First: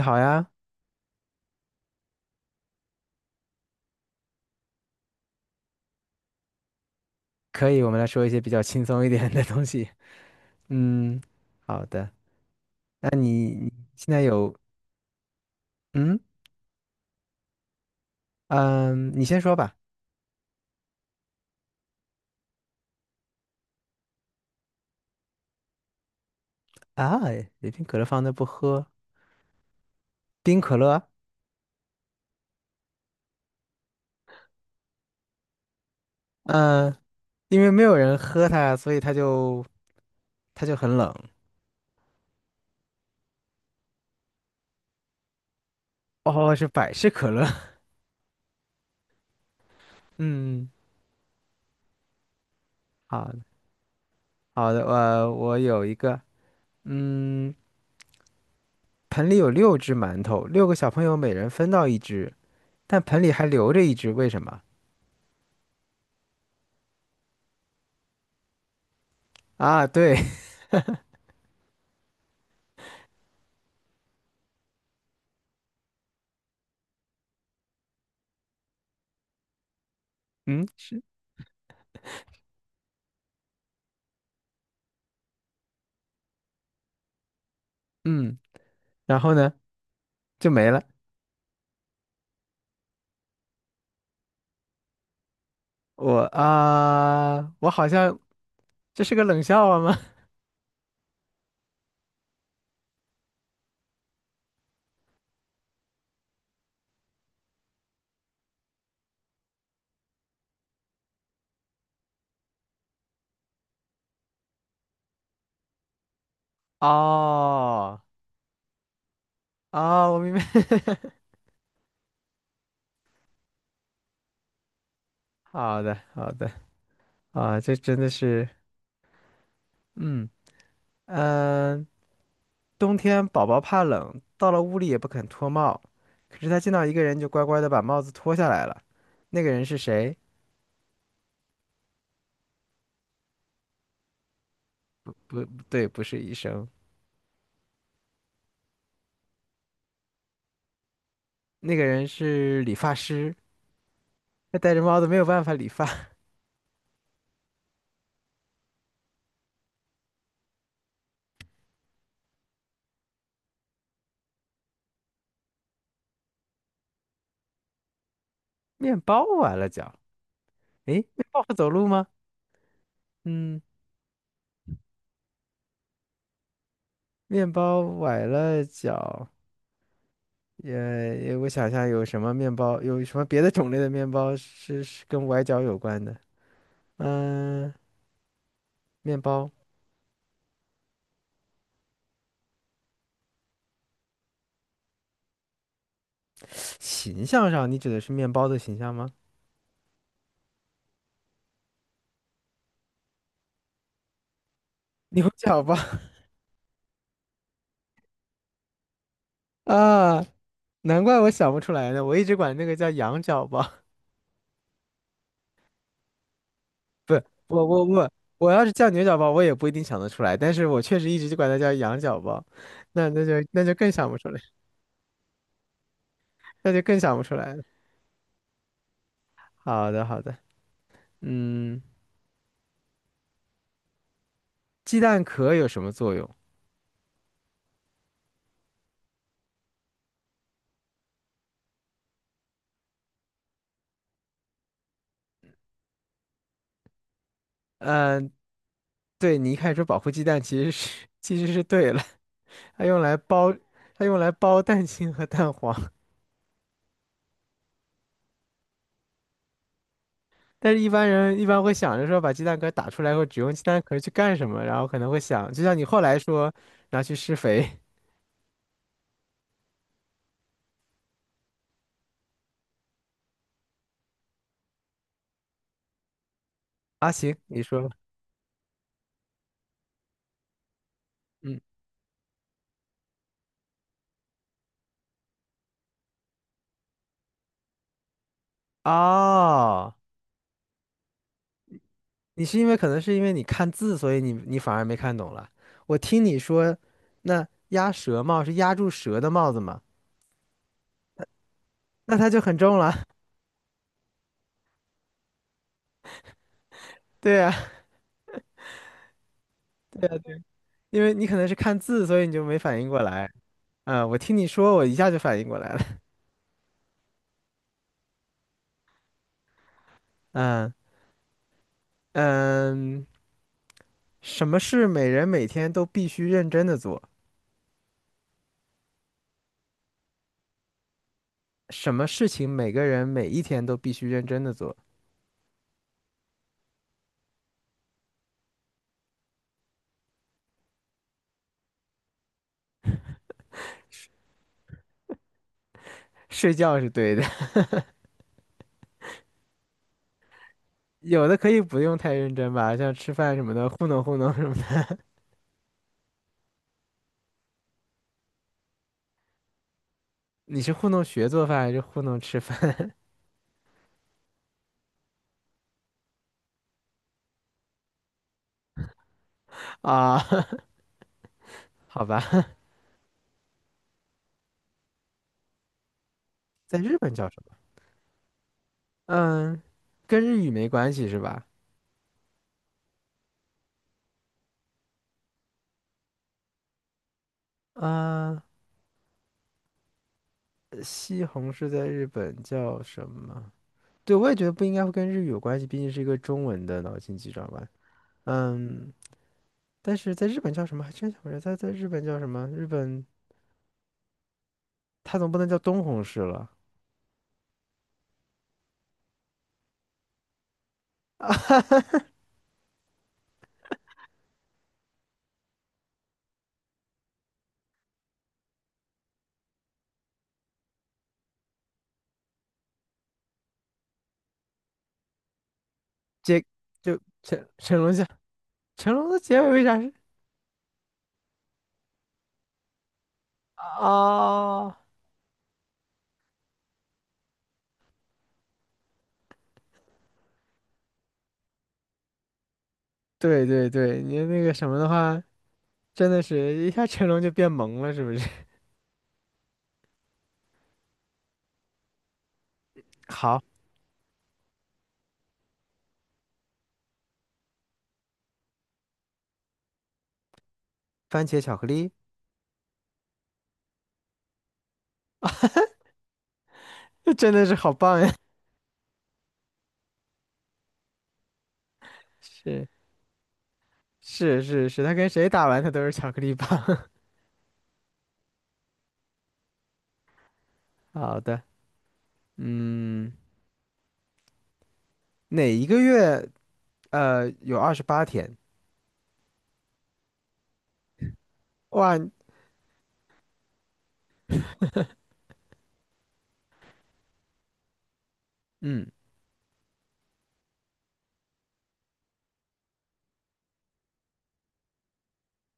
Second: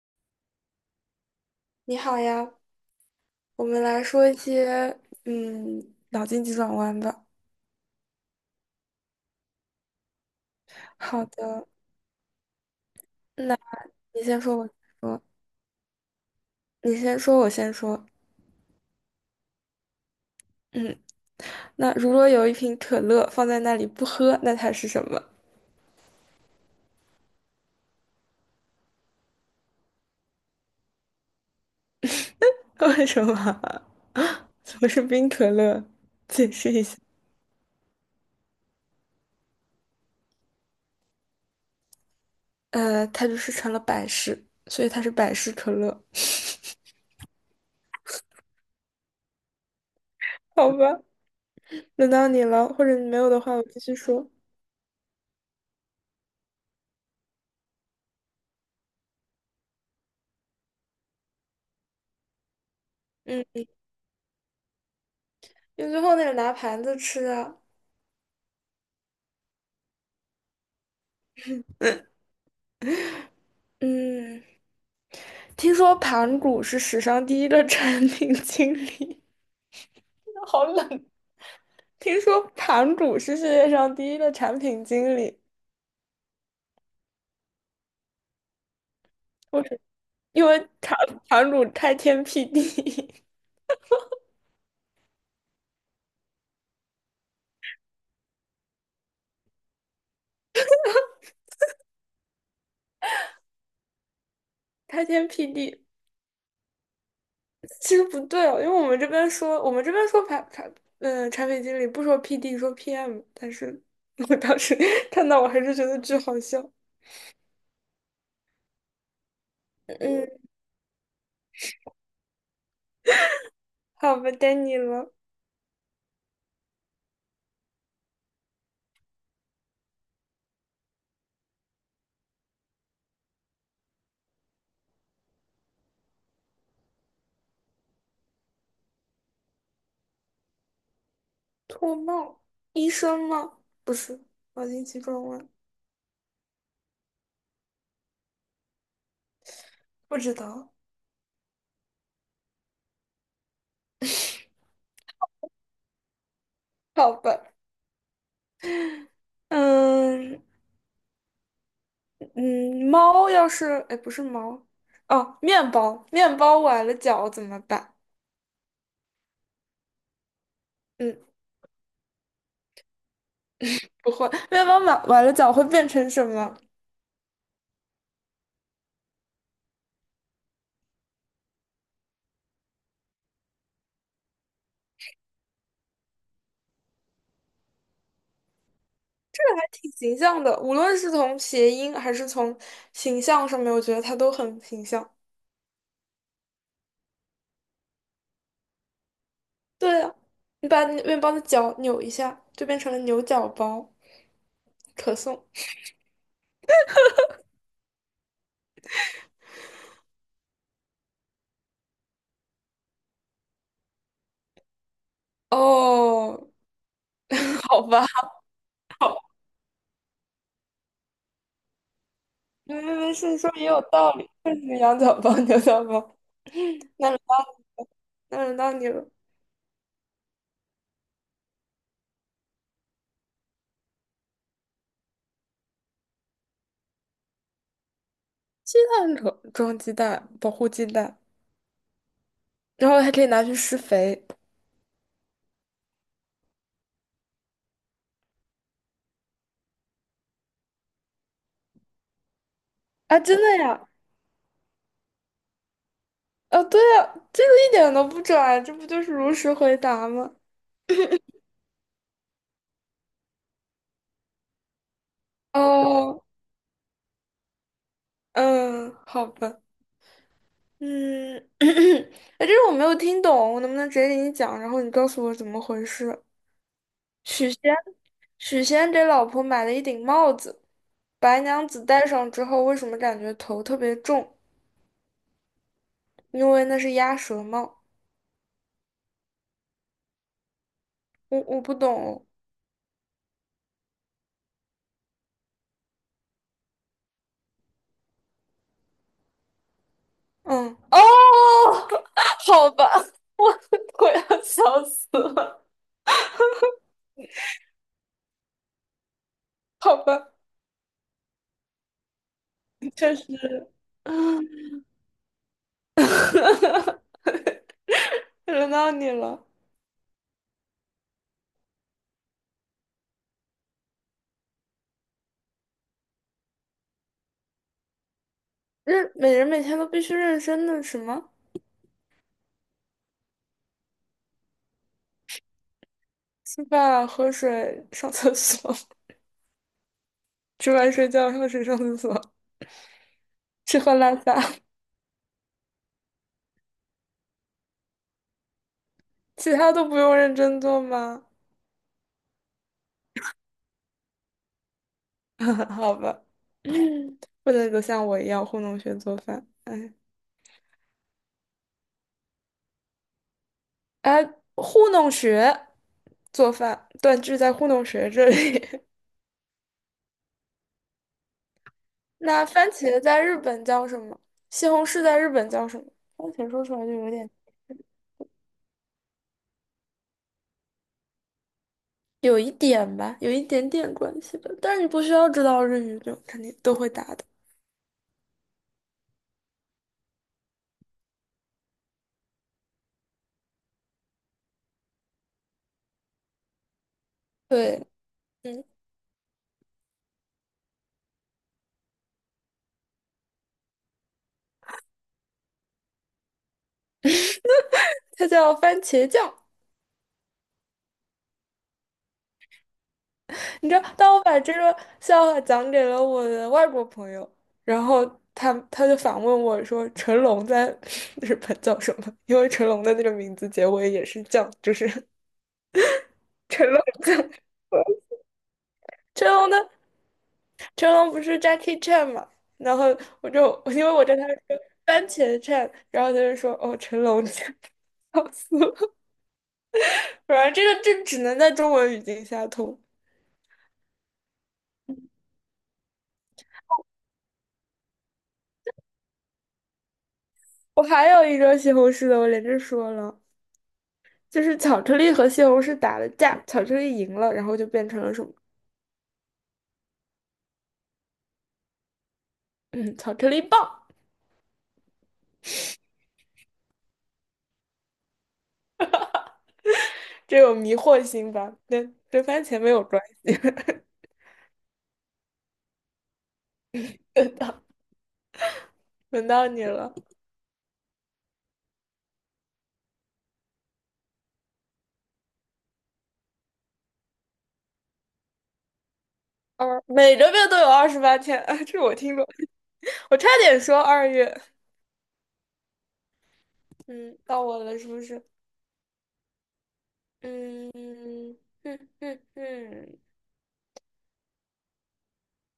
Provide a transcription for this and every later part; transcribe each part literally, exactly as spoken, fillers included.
你好呀，你好呀，我们来说一些嗯脑筋急转弯吧。可以，我们来说一些比较轻松一点的东西。嗯，好的，好的。那你那你现在你先有说，我先说，嗯你先说，我先说。嗯，你先说吧。嗯，那如果有一瓶可乐放在那里不喝，那它是什么？啊，有瓶可乐放那不喝，冰可乐？为什么啊？怎么是冰可乐？解释一嗯，下。因为没有人喝它，所以它就它就很冷。呃，它就是成了百事，所以它是百事可乐。哦，是百事可乐。嗯，好吧，轮到你了，或者你没有好的的话，我继续说。好的，我我有一个，嗯，盆里有六只馒头，六个小朋友每人分到一只，但盆里还嗯，留着一只，为什么？因为最后那个拿盘子吃啊。啊，对，嗯。嗯听说盘古是史上第一个 产品经理，好嗯，是，冷。听说盘古是世界上第一个产品经理，嗯。然后呢为什么？因就为没了。盘盘古开天辟地，我啊，我好像这是个冷笑话吗？开天辟地。其实不对哦，因为我们这边说，我们这边说盘盘，嗯、产品经理不说 P D,说 P M。但是我当时 看到，我还是觉得巨好笑。哦，哦，我嗯，明白。好吧，该你了。好的，好的，啊，这真的是，嗯嗯、呃冬天宝宝怕冷，到了屋里也不肯脱帽，可是他见到一个人就乖乖的把帽子脱下来了。那个人是谁？脱帽，医生吗？不是，脑筋急不，转不弯，对，不是医生，不知道。那个人是理发师。他 戴着帽子没有办法理发，好吧，嗯嗯，猫要是，哎，不是猫，哦，面包，面包崴了脚怎么办？面包完了脚。诶，嗯，面包会走路吗？嗯。不会，面包崴崴了脚会变成什么？面包崴了脚，也也我想想有什么面包，有什么别的种类的面包是是跟崴脚有关的？嗯，面包还挺形象的，无论是从谐音还是从形象上面，我觉得它都很形象。形象上，你指的是面包的形象吗？对啊，你把那面包的脚扭一下，就变成了牛角包，可牛颂。角包。 啊，难怪我想不出来呢，我一直管那个叫羊角包。哦，我 好我吧，我我要是叫牛角包，我也不一定想得出来，但是我确实一直就管它叫羊角包，没没那没那就事，说那也就有更想道不出理，来，就是羊角包，牛角包。那就更那想轮不出来到了。那轮到你了。好的好的，嗯，鸡蛋壳有什么作用？鸡蛋装装鸡蛋，保护鸡蛋，然后还可以拿去施肥嗯、呃对，你一开始说保护鸡蛋，其实是其实是对了，它用来啊！真包的呀？它用来包蛋清和蛋黄，啊，对呀，这个一点都不拽，这不就是如实回答吗？但是一般人一般会想着说把鸡蛋壳打出来或只用鸡蛋壳去干什么，然后可能会想，就像你后来哦，说拿去施肥。嗯，好吧，嗯，哎，这个我没有听懂，我能不能直接给你讲？然后你告诉我怎么回事？啊，行，许你仙，说，许仙给老婆买了一顶帽子，白嗯，娘子戴上之后，为什么感觉头特别重？因为那是鸭舌帽。哦，我我不懂哦。你是因为可能是因为你看字，所以你你反而没看懂了。我听你说，那鸭舌帽是压住蛇的帽子嘛？嗯，哦，那它就 很好重吧，了，我我要笑死了，对呀，好吧，因为你可能是看字，所以你就没反应过确来。实。嗯，我听你说，我一下就反应过来了。轮到你了。嗯，嗯，什么事每人每天都必须认真的做？认，每人每天都必须认真的什么？什么事情每个人每一天都必须认真的做？吃饭、喝水、上厕所，吃饭、睡觉、喝水、上厕所，吃喝拉撒。睡觉是对的，其他都不用认真做吗？有的可以不用太认真吧，像吃饭什么的，糊弄糊弄什么的。好吧，嗯不能够像我一样糊弄学做饭。哎，你是糊弄学做饭还是糊弄吃饭？ 哎，糊弄学做饭，断句在糊弄学这里。啊？好吧，那番茄在日本叫什么？西红柿在日本叫什么？番茄说出在来就日有本叫点，什么？嗯，跟日语没关系是吧？有一点吧，有一点点关系吧。但是你不需要知道日语，就肯定都会答的。啊，西红柿在日本叫什么？对，我也觉得不应该会跟日语有关系，毕竟是一个中文的脑筋急转弯。对，嗯，嗯，但是在日本叫什么？还真想不起来，在在日本叫什么？日本它总不能叫东红市了，它叫番茄酱。你知道，当我把这个笑话讲给了我的外国朋友，然后他他就反问我说："成龙在 日本叫什么？"因为成龙的那个名字结尾也是酱，就是 结 成龙。就成成龙像成龙的成结尾龙为的啥是？成龙不是 Jackie Chan 嘛，然后我就我因为我跟他说啊？番茄 Chan,然后他就说哦成龙 c 笑死我！反正这个这只能在中文语境下通。对对对，你那个什么的话，真的是一下成龙就变萌了，是不是？我还有一个西红柿的，我连着 说了，好，就是巧克力和西红柿打了架，巧克力赢了，然后就变成了什么？番茄巧克力，嗯，巧克力棒。真的是好棒呀！这有迷惑性吧？跟 跟番茄是没有关系。是是是，他跟谁打完他都是巧克力棒。轮到你了。好的，嗯，哪一个月呃有二十八天？二每个月都有二十八天啊，这我哇，听过，我差点说二月。嗯，到我了，是不是？嗯嗯哼哼哼，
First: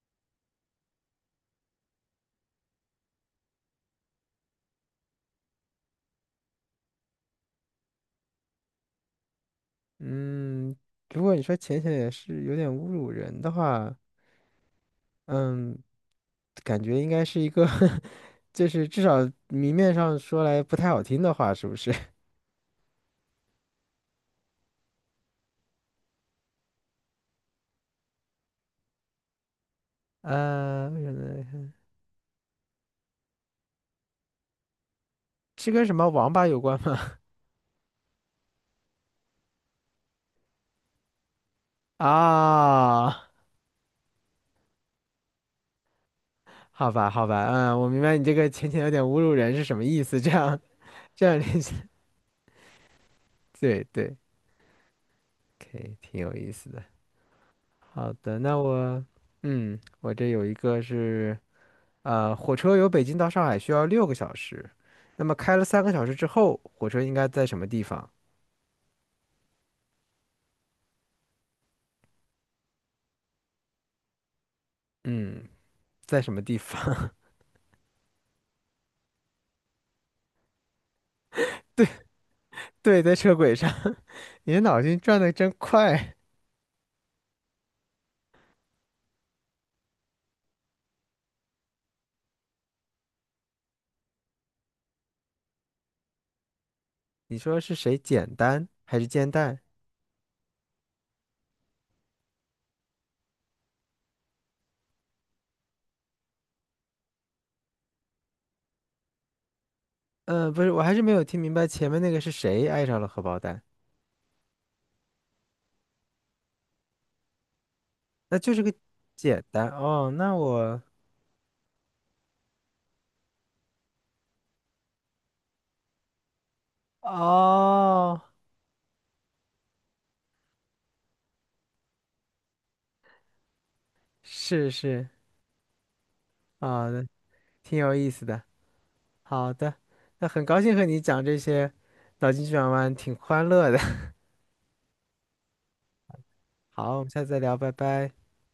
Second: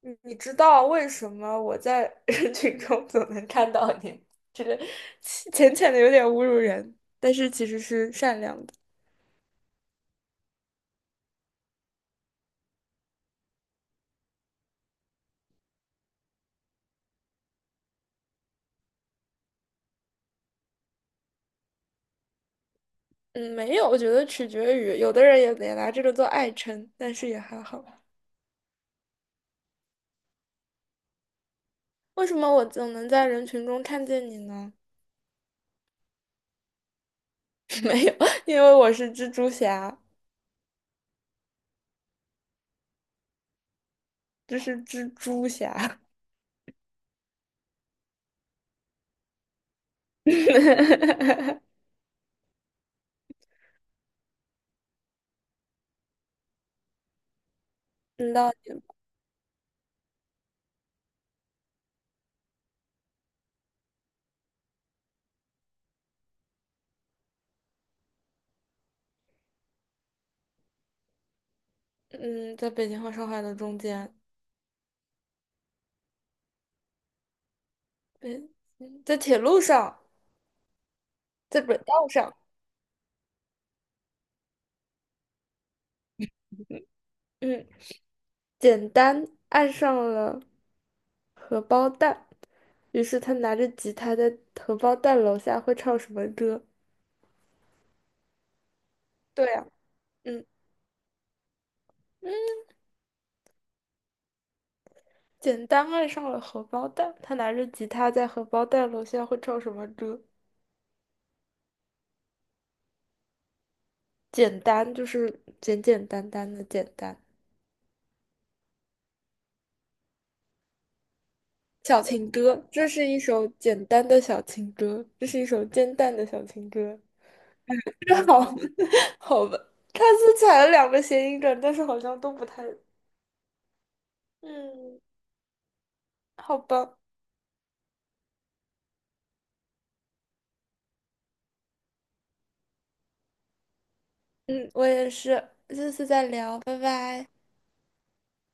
你你知道为什么我在 人群中总能看到你？这个浅浅浅的有点侮辱人，但是其实是善良的。嗯，如果你说浅浅也是有点侮辱人的话，嗯，感觉应该是一个 就是至少明面上说来不太好听的话，是不是？嗯，没有，我觉得取决于有的人也也拿这个做爱称，但是也还好。呃，为什么呢？为什么我总能在人群中看见你呢？是跟什么王八有关吗？没有，因为我是蜘蛛侠，啊，这是蜘蛛侠。好吧，好吧，嗯，我明白你这个浅浅有点侮辱人是什么意思，这样这样联系，对对，可以，挺有意思的。好嗯，的，到那我，嗯，我这有一个是。呃，火车由北京到上海需要六个小时，那么开了三个小时之后，火车应该在什么地方？嗯，在北京和上海的中间。嗯，在什么地方？嗯，嗯在铁路上，在 轨对道上，对，在车轨上。你的脑筋转得真快。嗯，简单爱上了荷包蛋，于是他拿着吉他在荷包蛋楼下会唱什么歌？你说是谁简单还是煎对蛋？呀，嗯，简单爱上了荷包蛋，他拿着吉他在荷包蛋楼下会唱什么歌？嗯、不是，我还是没有听明白前面那个是谁爱上了荷包蛋。简单就是简简单单的简单。那就是个简单哦。那我小情歌，这是一首简单的小情歌，这是一首煎蛋的小情歌。哦，好，好吧，他是踩了两个谐音梗，但是好像都不太。是嗯，是好啊，吧，那挺有意思的。好的，那很高兴和你讲这些脑筋急转弯，挺欢乐的。嗯，我也是，下次再聊，拜好，我们下次拜。再聊，拜拜。